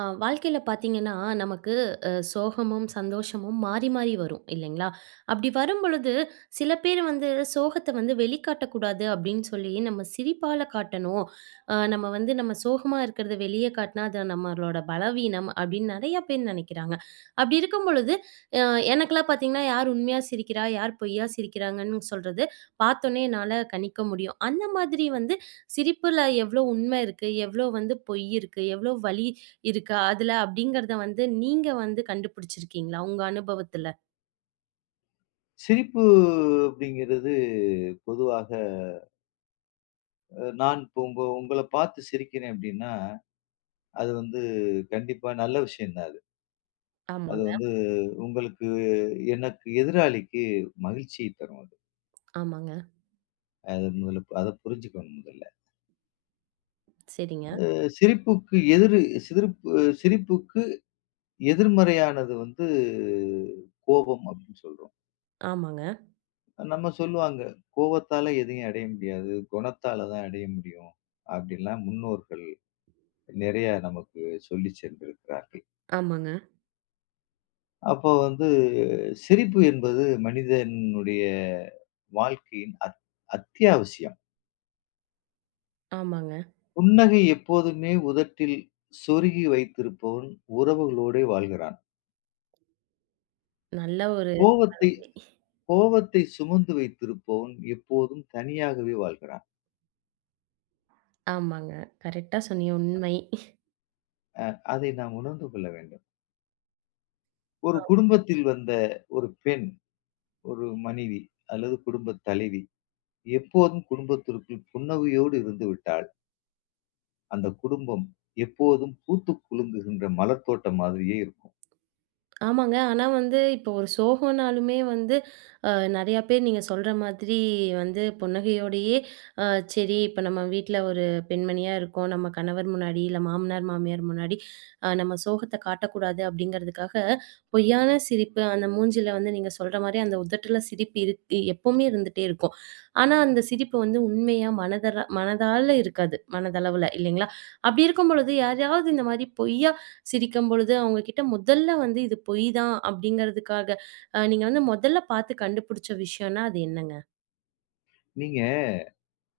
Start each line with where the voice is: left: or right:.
right: ஆ, வாழ்க்கையில பார்த்தீங்கன்னா, நமக்கு சோகமும், சந்தோஷமும் மாறி, மாறி வரும் இல்லைங்களா? அப்படி வரும்பொழுது, சில பேர் வந்து சோகத்த வந்து வெளிக்காட்டக்கூடாது அப்படின்னு சொல்லி, நம்ம சிரிப்பால காட்டணும். நம்ம வந்து நம்ம சோகமா இருக்கிறத வெளிய காட்டினா, அது நம்மளோட பலவீனம் அப்படின்னு நெறைய பேர் நெனைக்கிறாங்க. அப்படி இருக்கும் பொழுது, அ எனக்கெல்லாம் பார்த்தீங்கன்னா, யார் உண்மையா சிரிக்கிறா? யார் பொய்யா சிரிக்கிறாங்கன்னு சொல்றது, பார்த்தோன்னே என்னால கணிக்க முடியும். அந்த மாதிரி வந்து சிரிப்புல எவ்ளோ உண்மை இருக்கு? எவ்ளோ வந்து பொய் இருக்கு? எவ்ளோ வலி இருக்கு அதுல? அப்படிங்கிறத வந்து நீங்க வந்து கண்டுபிடிச்சிருக்கீங்களா? உங்க அனுபவத்துல?
left: சிரிப்பு அப்படிங்கிறது பொதுவாக நான் இப்போ உங்கள பார்த்து சிரிக்கிறேன் அப்படின்னா, அது வந்து கண்டிப்பா நல்ல விஷயம் தான் அது. அது
right: ஆமாங்க.
left: வந்து உங்களுக்கு எனக்கு எதிராளிக்கு மகிழ்ச்சியை தரும் அது.
right: ஆமாங்க.
left: அது முதல்ல அத புரிஞ்சுக்கணும் முதல்ல.
right: சரிங்க.
left: சிரிப்புக்கு எதிரு சிரிப்பு சிரிப்புக்கு எதிர்மறையானது வந்து கோபம் அப்படின்னு சொல்றோம்.
right: ஆமாங்க.
left: நம்ம சொல்லுவாங்க, "கோபத்தால எதையும் அடைய முடியாது. குணத்தால தான் அடைய முடியும்." அப்படின்லாம் முன்னோர்கள் நிறைய நமக்கு சொல்லி சென்றிருக்கிறார்கள்.
right: ஆமாங்க.
left: அப்போ வந்து சிரிப்பு என்பது மனிதனுடைய வாழ்க்கையின் அத்தியாவசியம்.
right: ஆமாங்க.
left: புன்னகை எப்போதுமே உதட்டில் சொருகி வைத்திருப்பவன் உறவுகளோடே வாழ்கிறான்.
right: நல்ல ஒரு.
left: கோவத்தை கோவத்தை சுமந்து வைத்திருப்பவன் எப்போதும் தனியாகவே வாழ்கிறான்.
right: ஆமாங்க. கரெக்ட்டா சொன்னீங்க. உண்மை.
left: அதை நாம் உணர்ந்து கொள்ள வேண்டும். ஒரு குடும்பத்தில் வந்த ஒரு பெண், ஒரு மனைவி அல்லது குடும்பத் தலைவி எப்போதும் குடும்பத்திற்குள் புன்னகையோடு இருந்து விட்டாள் அந்த குடும்பம் எப்போதும் பூத்து குலுங்குகின்ற மலர் தோட்டம் மாதிரியே இருக்கும்.
right: ஆமாங்க. ஆனா வந்து இப்போ ஒரு சோகம்னாலுமே வந்து நெறையா பேர் நீங்க சொல்ற மாதிரி வந்து புன்னகையோடையே, அ சரி இப்ப நம்ம வீட்ல ஒரு பெண்மணியா இருக்கோம். நம்ம கணவர் முன்னாடி, இல்ல மாமனார், மாமியார் முன்னாடி நம்ம சோகத்த காட்டக்கூடாது அப்படிங்கிறதுக்காக, பொய்யான சிரிப்பு அந்த மூஞ்சில வந்து நீங்க சொல்ற மாரி அந்த உதட்டுல சிரிப்பு இருக்கு எப்பவுமே இருந்துட்டே இருக்கும். ஆனா அந்த சிரிப்பு வந்து உண்மையா மனதால இருக்காது. மனதளவுல இல்லைங்களா? அப்படி இருக்கும் பொழுது யாரையாவது இந்த மாரி பொய்யா சிரிக்கும்பொழுது, அவங்க கிட்ட முதல்ல வந்து இது பொய் தான் அப்படிங்கிறதுக்காக, நீங்க வந்து முதல்ல பார்த்து கண்டுபிடிச்ச விஷயம்னா அது என்னங்க?
left: நீங்க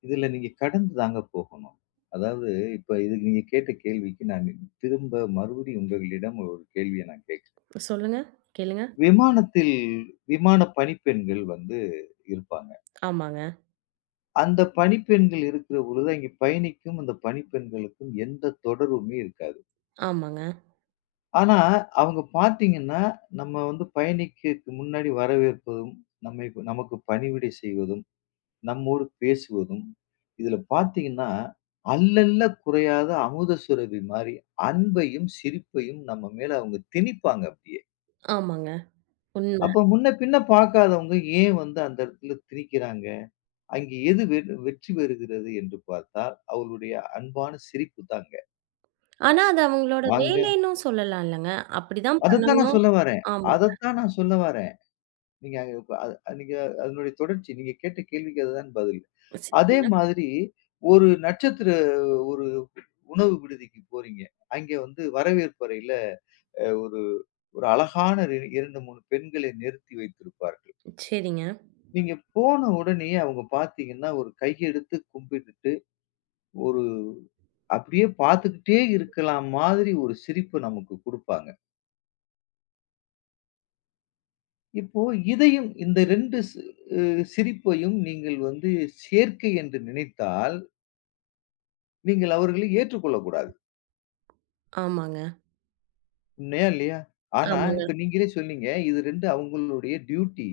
left: இதுல நீங்க கடந்து தாங்க போகணும். அதாவது இப்ப இதுக்கு நீங்க கேட்ட கேள்விக்கு நான் திரும்ப மறுபடியும் உங்களிடம் ஒரு கேள்விய நான் கேட்கிறேன்.
right: சொல்லுங்க. கேளுங்க.
left: விமானத்தில் விமான பணிப்பெண்கள் வந்து இருப்பாங்க.
right: ஆமாங்க,
left: அந்த பணிப்பெண்கள் இருக்கிற பொழுது அங்க பயணிக்கும் அந்த பணிப்பெண்களுக்கும் எந்த தொடர்புமே இருக்காது.
right: ஆமாங்க,
left: ஆனா அவங்க பார்த்தீங்கன்னா, நம்ம வந்து பயணிக்கு முன்னாடி வரவேற்பதும், நம்மை நமக்கு பணிவிடை செய்வதும் நம்மோடு பேசுவதும், இதுல பார்த்தீங்கன்னா, குறையாத அமுத சுரபி மாரி அன்பையும், சிரிப்பையும் நம்ம மேல அவங்க திணிப்பாங்க அப்படியே.
right: ஆமாங்க. உண்ம.
left: அப்ப முன்ன பின்ன பார்க்காதவங்க ஏன் வந்து அந்த இடத்துல திணிக்கிறாங்க? அங்கே எது வெ வெற்றி பெறுகிறது என்று பார்த்தால், அவளுடைய அன்பான சிரிப்பு தாங்க.
right: ஆனா அது அவங்களோட
left: வாங்க,
right: வேலைன்னும் சொல்லலாம் இல்லங்க. அப்படிதான்
left: அதத்தான் நான்
right: பண்ணணும்.
left: சொல்ல வரேன்.
right: ஆமா.
left: அதத்தான் நான் சொல்ல வரேன். நீங்க இப்ப நீங்க அதனுடைய தொடர்ச்சி. நீங்க கேட்ட கேள்விக்கு அதுதான் பதில். அதே
right: சரிங்க,
left: மாதிரி ஒரு நட்சத்திர ஒரு உணவு விடுதிக்கு போறீங்க. அங்கே வந்து வரவேற்பறையில ஒரு ஒரு அழகான 2, 3 பெண்களை நிறுத்தி வைத்திருப்பார்கள்.
right: சரிங்க.
left: நீங்க போன உடனேயே அவங்க பார்த்தீங்கன்னா, ஒரு கையெடுத்து கும்பிட்டுட்டு, ஒரு அப்படியே பார்த்துக்கிட்டே இருக்கலாம் மாதிரி ஒரு சிரிப்பு நமக்கு குடுப்பாங்க. இப்போ இதையும் இந்த 2 சி அ சிரிப்பையும் நீங்கள் வந்து சேர்க்கை என்று நினைத்தால், நீங்கள் அவர்களை ஏற்றுக்கொள்ளக்கூடாது.
right: ஆமாங்க,
left: உண்மையா? இல்லையா? ஆனா,
right: ஆமாங்க.
left: இப்ப நீங்களே சொன்னீங்க, இது 2 அவங்களுடைய டியூட்டி.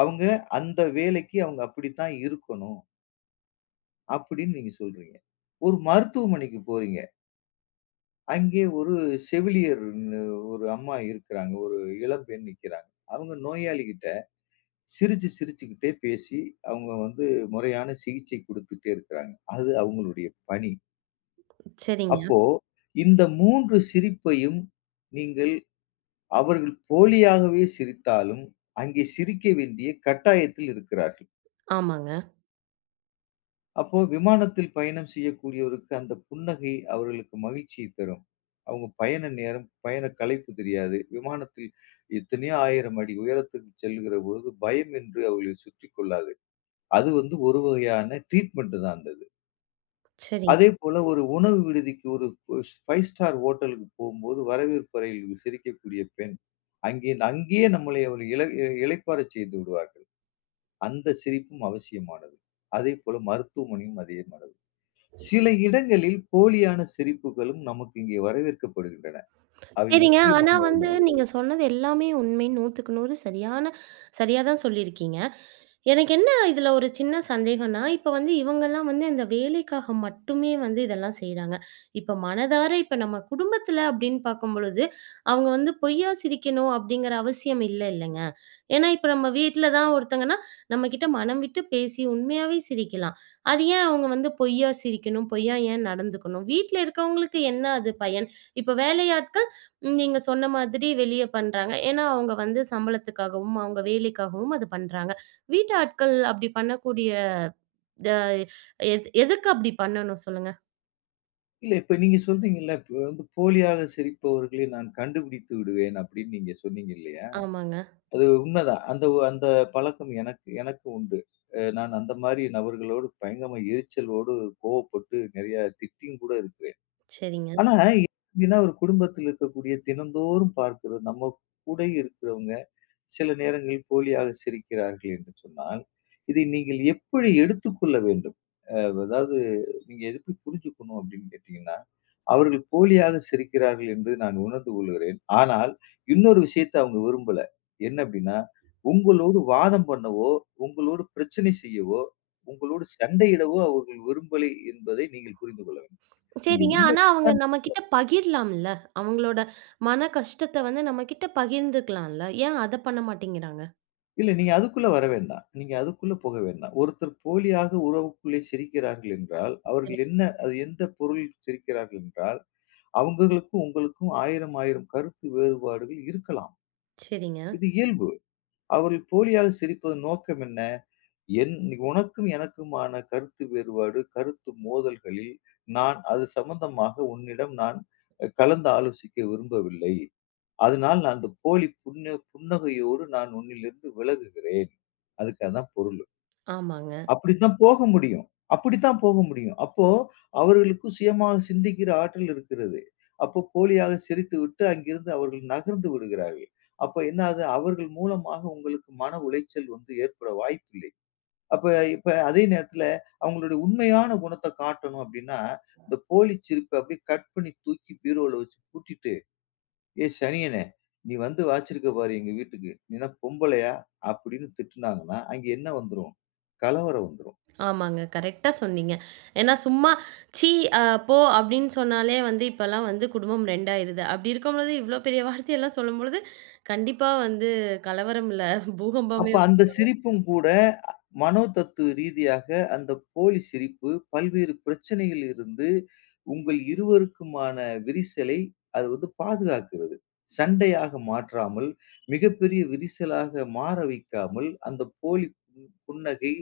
left: அவங்க அந்த வேலைக்கு அவங்க அப்படித்தான் இருக்கணும். அப்படின்னு நீங்க சொல்றீங்க. ஒரு மருத்துவமனைக்கு போறீங்க. அங்கே ஒரு செவிலியர்ன்னு ஒரு அம்மா இருக்கிறாங்க. ஒரு இளம்பெண் நிக்கிறாங்க. அவங்க நோயாளிகிட்ட சிரிச்சுக்கிட்டே பேசி அவங்க வந்து முறையான சிகிச்சை குடுத்துட்டே இருக்கிறாங்க. அது அவங்களுடைய பணி.
right: சரிங்க,
left: அப்போ இந்த 3 சிரிப்பையும் நீங்கள் அவர்கள் போலியாகவே சிரித்தாலும், அங்கே சிரிக்க வேண்டிய கட்டாயத்தில் இருக்கிறார்கள்.
right: ஆமாங்க.
left: அப்போ விமானத்தில் பயணம் செய்யக்கூடியவருக்கு அந்த புன்னகை அவர்களுக்கு மகிழ்ச்சியை தரும். அவங்க பயண நேரம், பயண களைப்பு தெரியாது. விமானத்தில் எத்தனையோ 1000 அடி உயரத்துக்கு செல்கிற பொழுது பயம் என்று அவர்களை சுற்றிக் கொள்ளாது. அது வந்து ஒரு வகையான ட்ரீட்மெண்ட் தான் அந்தது.
right: சரிங்க.
left: அதேபோல ஒரு உணவு விடுதிக்கு ஒரு ஸ் 5 ஸ்டார் ஹோட்டலுக்கு போம்போது வரவேற்பு அறையில் சிரிக்கக்கூடிய பெண், அங்கேயே நம்மளை ஒரு இளை இளைப்பாறச் செய்து விடுவார்கள். அந்த சிரிப்பும் அவசியமானது. அதேபோல மருத்துவமனையும் அதே மனது. சில இடங்களில் போலியான சிரிப்புகளும் நமக்கு இங்கே வரவேற்கப்படுகின்றன. அவை
right: சரிங்க. ஆனா வந்து
left: முக்கியமானதாகும்.
right: நீங்க சொன்னது எல்லாமே உண்மை. 100க்கு 100 சரியா தான் சொல்லியிருக்கீங்க. எனக்கு என்ன இதுல ஒரு சின்ன சந்தேகம்னா, இப்ப வந்து இவங்கலாம் வந்து அந்த வேலைக்காக மட்டுமே வந்து இதெல்லாம் செய்றாங்க. இப்ப மனதார இப்ப நம்ம குடும்பத்துல அப்படின்னு பார்க்கும்பொழுது, அவங்க வந்து பொய்யா சிரிக்கணும் அப்படிங்கிற அவசியம் இல்லங்க. ஏன்னா இப்ப நம்ம வீட்ல தான் ஒருத்தங்கன்னா, நம்மகிட்ட மனம் விட்டு பேசி உண்மையாவே சிரிக்கலாம். அது ஏன் அவங்க வந்து பொய்யா சிரிக்கணும்? பொய்யா ஏன் நடந்துக்கணும்? வீட்ல இருக்கவங்களுக்கு என்ன அது பயன்? இப்ப வேலையாட்கள் நீங்க சொன்ன மாதிரி வெளிய பண்றாங்க. ஏன்னா அவங்க வந்து சம்பளத்துக்காகவும், அவங்க வேலைக்காகவும் அது பண்றாங்க. வீட்டு ஆட்கள் அப்படி பண்ணக்கூடிய த எது எதுக்கு அப்படி பண்ணணும் சொல்லுங்க?
left: இல்ல இப்ப நீங்க சொல்றீங்கல்ல, இப்ப வந்து போலியாக சிரிப்பவர்களை நான் கண்டுபிடித்து விடுவேன் அப்படின்னு நீங்க சொன்னீங்க இல்லையா?
right: ஆமாங்க.
left: அது உண்மைதான். அந்த பழக்கம் எனக்கு எனக்கு உண்டு. நான் அந்த மாரி நபர்களோடு பயங்கரமா எரிச்சலோடு கோவப்பட்டு நெறைய திட்டியும் கூட இருக்கிறேன்.
right: சரிங்க.
left: ஆனா, எப்படின்னா ஒரு குடும்பத்தில் இருக்கக்கூடிய தினந்தோறும் பார்க்கிறது நம்ம கூட இருக்கிறவங்க சில நேரங்களில் போலியாக சிரிக்கிறார்கள் என்று சொன்னால், இதை நீங்கள் எப்படி எடுத்துக்கொள்ள வேண்டும்? அ அதாவது நீங்க எப்படி புரிஞ்சுக்கணும் அப்படின்னு கேட்டீங்கன்னா, அவர்கள் போலியாக சிரிக்கிறார்கள் என்று நான் உணர்ந்து கொள்கிறேன். ஆனால் இன்னொரு விஷயத்தை அவங்க விரும்பல. என்ன அப்படின்னா, உங்களோடு வாதம் பண்ணவோ, உங்களோடு பிரச்சனை செய்யவோ, உங்களோடு சண்டையிடவோ அவர்கள் விரும்பலை என்பதை நீங்கள் புரிந்து கொள்ள வேண்டும். நீங்க
right: சரிங்க.
left: உள்ள
right: ஆனா அவங்க நம்மகிட்ட பகிரலாம்ல. அவங்களோட மன கஷ்டத்த வந்து நம்மகிட்ட பகிர்ந்துக்கலாம்ல. ஏன் அத பண்ண மாட்டேங்கிறாங்க?
left: இல்ல நீங்க அதுக்குள்ள வர வேண்டாம். நீங்க அதுக்குள்ள போக வேண்டாம். ஒருத்தர் போலியாக உறவுக்குள்ளே சிரிக்கிறார்கள் என்றால்,
right: சரி.
left: அவர்கள் என்ன அது எந்த பொருள் சிரிக்கிறார்கள் என்றால், அவங்களுக்கும் உங்களுக்கும் 1000 கருத்து வேறுபாடுகள் இருக்கலாம்.
right: சரிங்க.
left: இது இயல்பு. அவர்கள் போலியாக சிரிப்பதன் நோக்கம் என்ன? என் உனக்கும் எனக்குமான கருத்து வேறுபாடு, கருத்து மோதல்களில் நான் அது சம்பந்தமாக உன்னிடம் நான் கலந்து ஆலோசிக்க விரும்பவில்லை. அதனால் நான் அந்த போலி புன்னகையோடு நான் உன்னிலிருந்து விலகுகிறேன். அதுக்கு அதான் பொருள்.
right: ஆமாங்க.
left: அப்படித்தான் போக முடியும் அப்படித்தான் போக முடியும். அப்போ அவர்களுக்கு சுயமாக சிந்திக்கிற ஆற்றல் இருக்கிறது. அப்போ போலியாக சிரித்துவிட்டு அங்கிருந்து அவர்கள் நகர்ந்து விடுகிறார்கள். அப்ப என்ன ஆகுது? அவர்கள் மூலமாக உங்களுக்கு மன உளைச்சல் வந்து ஏற்பட வாய்ப்பில்லை. அப்ப இப்ப அதே நேரத்துல அவங்களுடைய உண்மையான குணத்த காட்டணும் அப்படின்னா, இந்த போலி சிரிப்ப அப்படியே கட் பண்ணி தூக்கி பீரோல வச்சு பூட்டிட்டு, "ஏய் சனியனே! நீ வந்து வாச்சிருக்க பாரு எங்க வீட்டுக்கு. நீ என்ன பொம்பளையா?" அப்படின்னு திட்டுனாங்கன்னா, அங்க என்ன வந்துரும்? கலவரம் வந்துரும்.
right: ஆமாங்க. கரெக்ட்டா சொன்னீங்க. ஏன்னா சும்மா "ச்சீ அ போ" அப்படின்னு சொன்னாலே வந்து இப்பலாம் வந்து குடும்பம் 2 ஆயிருது. அப்படி இருக்கும்பொழுது இவ்ளோ பெரிய வார்த்தையெல்லாம் சொல்லும்பொழுது, கண்டிப்பா வந்து கலவரம் இல்ல
left: அப்ப
right: பூகம்பமே வந்து.
left: அந்த சிரிப்பும் கூட மனோதத்துவ ரீதியாக அந்த போலி சிரிப்பு பல்வேறு பிரச்சனையில் இருந்து உங்கள் இருவருக்குமான விரிசலை அது வந்து பாதுகாக்கிறது. சண்டையாக மாற்றாமல், மிகப்பெரிய விரிசலாக மாற வைக்காமல், அந்த போலி புன்னகை,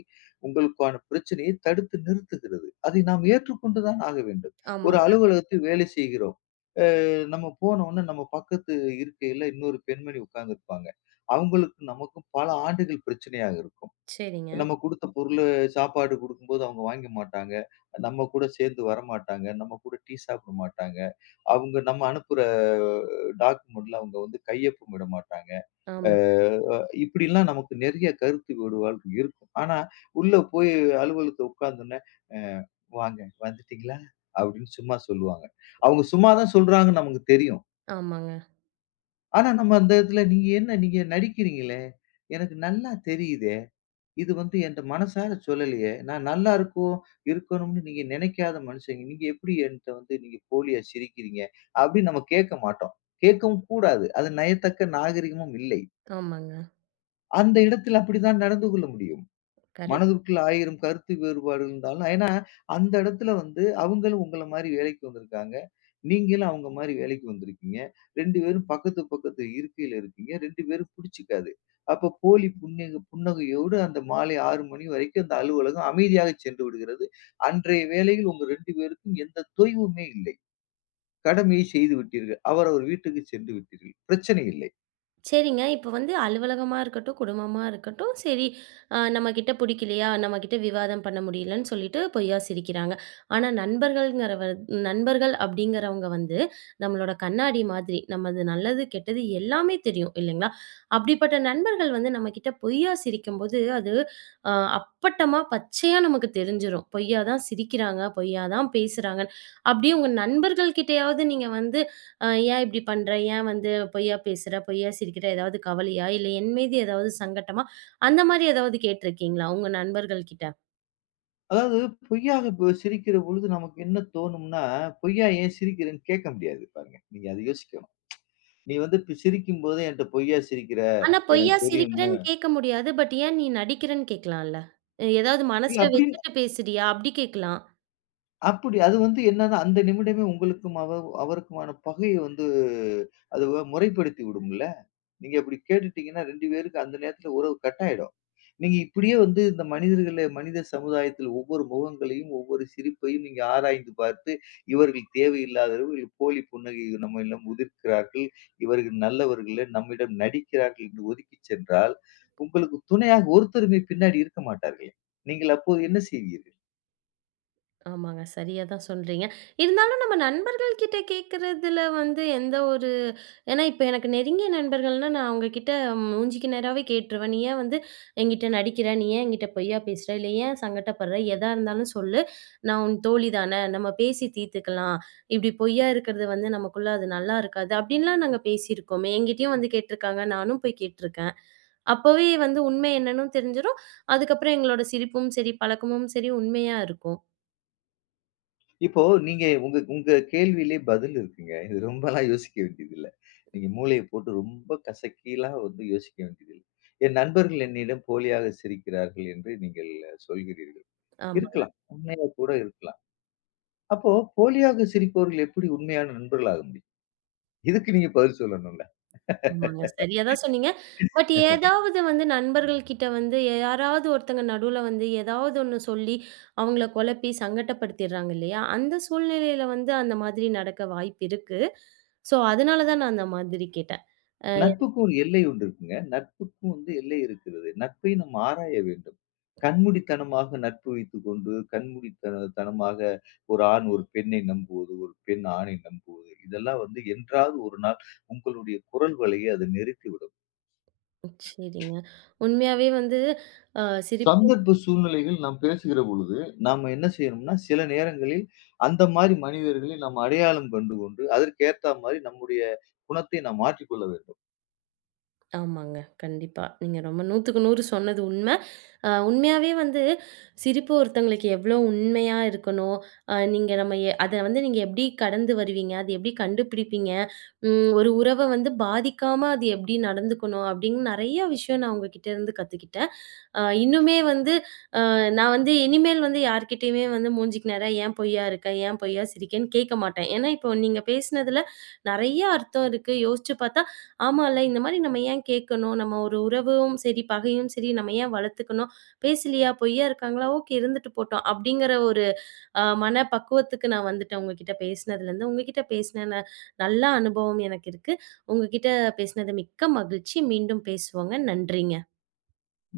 left: உங்களுக்கான பிரச்சனையை தடுத்து நிறுத்துகிறது. அதை நாம் ஏற்றுக்கொண்டு தான் ஆக வேண்டும். ஒரு
right: ஆமாங்க.
left: அலுவலகத்தில் வேலை செய்கிறோம். அ நம்ம போனோனே நம்ம பக்கத்து இருக்கையில இன்னொரு பெண்மணி உட்கார்ந்திருப்பாங்க. அவங்களுக்கு நமக்கும் பல ஆண்டுகள் பிரச்சனையாக இருக்கும்.
right: சரிங்க.
left: நம்ம குடுத்த பொருள சாப்பாடு குடுக்கும்போது அவங்க வாங்க மாட்டாங்க. நம்ம கூட சேர்ந்து வரமாட்டாங்க. நம்ம கூட டீ சாப்பிட மாட்டாங்க. நம்ம அனுப்புற டாக்குமெண்ட்ல அவங்க வந்து கையொப்பமிட மாட்டாங்க. அ
right: ஆமா.
left: இப்படிலாம் நமக்கு நெறைய கருத்து வேறுபாடுகள் இருக்கும். ஆனா, உள்ள போய் அலுவலகத்துல உட்கார்ந்தோனே, "அ வாங்க வந்துட்டீங்களா?" அப்படின்னு சும்மா சொல்லுவாங்க. அவங்க சும்மா தான் சொல்றாங்கன்னு நமக்கு தெரியும்.
right: ஆமாங்க.
left: ஆனா, நம்ம அந்த இடத்துல நீங்க நடிக்கிறீங்களே, எனக்கு நல்லா தெரியுதே. இது வந்து என்ட்ட மனசார சொல்லலையே. நான் நல்லா இருக்கும் இருக்கணும்னு நீங்க நினைக்காத மனுஷங்க. நீங்க எப்படி என்ட்ட வந்து நீங்க போலியா சிரிக்கிறீங்க? அப்படின்னு நம்ம கேட்க மாட்டோம். கேட்கவும் கூடாது. அது நயத்தக்க நாகரிகமும் இல்லை.
right: ஆமாங்க.
left: அந்த இடத்தில் அப்படித்தான் நடந்து கொள்ள முடியும்.
right: கரெக்ட்.
left: மனதுக்குள்ள 1000 கருத்து வேறுபாடு இருந்தாலும் ஏன்னா, அந்த இடத்துல வந்து அவங்களும் உங்கள மாரி வேலைக்கு வந்திருக்காங்க. நீங்களும் அவங்க மாரி வேலைக்கு வந்திருக்கீங்க. 2 பேரும் பக்கத்து இருக்கையில இருக்கீங்க. 2 பேரும் பிடிச்சுக்காது. அப்ப போலி புன்னகையோடு அந்த மாலை 6 மணி வரைக்கும் அந்த அலுவலகம் அமைதியாக சென்று விடுகிறது. அன்றைய வேளையில் உங்க 2 பேருக்கும் எந்த தொய்வுமே இல்லை. கடமையை செய்து விட்டீர்கள். அவரவர் வீட்டுக்கு சென்று விட்டீர்கள். பிரச்சனை இல்லை.
right: சரிங்க. இப்ப வந்து அலுவலகமா இருக்கட்டும், குடும்பமா இருக்கட்டும், சரி நம்மகிட்ட புடிக்கலையா? நம்மகிட்ட விவாதம் பண்ண முடியலன்னு சொல்லிட்டு பொய்யா சிரிக்கிறாங்க. ஆனா நண்பர்கள் அப்படிங்கிறவங்க வந்து நம்மளோட கண்ணாடி மாதிரி. நமது நல்லது, கெட்டது எல்லாமே தெரியும் இல்லைங்களா? அப்படிப்பட்ட நண்பர்கள் வந்து நம்மகிட்ட பொய்யா சிரிக்கும்போது, அது அ அப்பட்டமா, பச்சையா நமக்கு தெரிஞ்சிரும். பொய்யா தான் சிரிக்கிறாங்க, பொய்யா தான் பேசுறாங்கன்னு. அப்படியே உங்க நண்பர்கள் கிட்டயாவது நீங்க வந்து அ ஏன் இப்படி பண்ற? ஏன் வந்து பொய்யா பேசுற? பொய்யா சிரிக்கிற? ஏதாவது கவலையா? இல்ல என் மீது ஏதாவது சங்கட்டமா? அந்த மாரி ஏதாவது கேட்டிருக்கீங்களா உங்க நண்பர்கள் கிட்ட?
left: அதாவது பொய்யாக இப்ப சிரிக்கிற பொழுது நமக்கு என்ன தோணும்னா, பொய்யா ஏன் சிரிக்கிறேன்னு கேட்க முடியாது பாருங்க. நீங்க அத யோசிக்கணும். நீ வந்து இப்ப சிரிக்கும்போது என்ட்ட பொய்யா சிரிக்கிற,
right: ஆனா
left: எனக்கு
right: பொய்யா
left: தெரியுமே.
right: சிரிக்கிறேன்னு கேட்க முடியாது. பட் ஏன் நீ நடிக்கிறன்னு கேட்கலாம்ல. ஏதாவது
left: இல்ல
right: மனசுல
left: அப்படி
right: வச்சுட்டு பேசுறியா? அப்படி கேட்கலாம்.
left: அப்படி அது வந்து என்னன்னா, அந்த நிமிடமே உங்களுக்கும் அவருக்குமான பகைய வந்து அது வ முறைப்படுத்தி விடும்ல. நீங்க அப்படி கேட்டுட்டீங்கன்னா 2 பேருக்கும் அந்த நேரத்துல உறவு கட் ஆயிடும். நீங்க இப்படியே வந்து இந்த மனிதர்கள மனித சமுதாயத்தில் ஒவ்வொரு முகங்களையும், ஒவ்வொரு சிரிப்பையும் நீங்க ஆராய்ந்து பார்த்து, இவர்கள் தேவையில்லாதவர்கள் போலி புன்னகை நம்மிடம் உதிர்க்கிறார்கள். இவர்கள் நல்லவர்கள் நம்மிடம் நடிக்கிறார்கள் என்று ஒதுக்கி சென்றால், உங்களுக்கு துணையாக ஒருத்தருமே பின்னாடி இருக்க மாட்டார்களே. நீங்கள் அப்போது என்ன செய்வீர்கள்?
right: ஆமாங்க. சரியா தான் சொல்றீங்க. இருந்தாலும் நம்ம நண்பர்கள் கிட்ட கேட்கறதுல வந்து எந்த ஒரு ஏன்னா இப்ப எனக்கு நெருங்கிய நண்பர்கள்னா, நான் அவங்ககிட்ட மூஞ்சிக்கு நேராவே கேட்டுருவேன். "நீ ஏன் வந்து என்கிட்ட நடிக்கிற? நீ ஏன் என்கிட்ட பொய்யா பேசுற? இல்ல ஏன் சங்கட்டப்படுற? எதா இருந்தாலும் சொல்லு. நான் உன் தோழி தானே! நம்ம பேசி தீர்த்துக்கலாம். இப்படி பொய்யா இருக்கிறது வந்து நமக்குள்ள அது நல்லா இருக்காது." அப்படின்லாம் நாங்க பேசியிருக்கோமே! என்கிட்டயும் வந்து கேட்டுருக்காங்க. நானும் போய் கேட்டுருக்கேன். அப்பவே வந்து உண்மை என்னன்னு தெரிஞ்சிரும். அதுக்கப்புறம் எங்களோட சிரிப்பும் சரி, பழக்கமும் சரி உண்மையா இருக்கும்.
left: இப்போ நீங்க உங்க உங்க கேள்வியிலே பதில் இருக்குங்க. இது ரொம்பலாம் யோசிக்க வேண்டியதில்ல. நீங்க மூளைய போட்டு ரொம்ப கசக்கிலாம் வந்து யோசிக்க வேண்டியதில்ல. என் நண்பர்கள் என்னிடம் போலியாக சிரிக்கிறார்கள் என்று நீங்கள் சொல்கிறீர்கள்.
right: ஆமா.
left: இருக்கலாம். உண்மையா கூட இருக்கலாம். அப்போ போலியாக சிரிப்பவர்கள் எப்படி உண்மையான நண்பர்கள் ஆக முடியும்? இதுக்கு நீங்க பதில் சொல்லணும்ல.
right: ஆமாங்க. சரியா தான் சொன்னீங்க. பட் ஏதாவது வந்து நண்பர்கள் கிட்ட வந்து யாராவது ஒருத்தங்க நடுவுல வந்து ஏதாவது ஒண்ணு சொல்லி, அவங்கள குழப்பி சங்கட்டப்படுத்திடுறாங்க இல்லையா? அந்த சூழ்நிலையில வந்து அந்த மாதிரி நடக்க வாய்ப்பு இருக்கு. ஸோ, அதனால தான் நான் அந்த மாதிரி கேட்டேன். அ
left: நட்புக்கும் ஒரு எல்லை ஒன்று இருக்குங்க. நட்புக்கும் வந்து எல்லை இருக்கிறது. நட்பை நாம் ஆராய வேண்டும். கண்மூடித்தனமாக நட்பு வைத்துக்கொண்டு, தனமாக ஒரு ஆண் ஒரு பெண்ணை நம்புவது, ஒரு பெண் ஆணை நம்புவது, இதெல்லாம் வந்து என்றாவது ஒரு நாள் உங்களுடைய குரல் வலையை அது நெருக்கிவிடும்.
right: சரிங்க. உண்மையாவே வந்து அ சிரிப்பு.
left: சந்தர்ப்ப சூழ்நிலைகள் நாம் பேசுகிற பொழுது, நாம என்ன செய்யணும்னா, சில நேரங்களில் அந்த மாரி மனிதர்களை நாம் அடையாளம் கண்டு கொண்டு, அதற்கு ஏத்தா மாரி நம்முடைய குணத்தை நாம் மாற்றிக்கொள்ள வேண்டும்.
right: ஆமாங்க. கண்டிப்பா. நீங்க ரொம்ப 100க்கு 100 சொன்னது உண்ம. உண்மையாவே வந்து சிரிப்பு ஒருத்தங்களுக்கு எவ்ளோ உண்மையா இருக்கணும். நீங்க நம்ம அத வந்து நீங்க எப்டி கடந்து வருவீங்க? அது எப்டி கண்டுபிடிப்பீங்க? ஒரு உறவ வந்து பாதிக்காம அது எப்டி நடந்துக்கணும்? அப்டின்னு நெறைய விஷயம் நான் உங்ககிட்ட இருந்து கத்துக்கிட்டேன். இன்னுமே வந்து நான் வந்து இனிமேல் வந்து யார்கிட்டயுமே வந்து மூஞ்சிக்கு நேரா "ஏன் பொய்யா இருக்க? ஏன் பொய்யா சிரிக்கன்னு?" கேட்க மாட்டேன். ஏன்னா, இப்போ நீங்க பேசினதுல நெறைய அர்த்தம் இருக்கு. யோசிச்சு பார்த்தா, ஆமால்ல இந்த மாரி நம்ம ஏன் கேட்கணும்? நம்ம ஒரு உறவும் சரி, பகையும் சரி நம்ம ஏன் வளர்த்துக்கணும்? பேசலையா? பொய்யா இருக்காங்களா? ஓகே இருந்துட்டு போட்டோம். அப்படிங்கிற ஒரு மன பக்குவத்துக்கு நான் வந்துட்டேன் உங்ககிட்ட பேசினதுலேருந்து. உங்ககிட்ட பேசின நல்ல அனுபவம் எனக்கு இருக்கு. உங்ககிட்ட பேசினது மிக்க மகிழ்ச்சி. மீண்டும் பேசுவோங்க. நன்றிங்க.
left: நன்றி.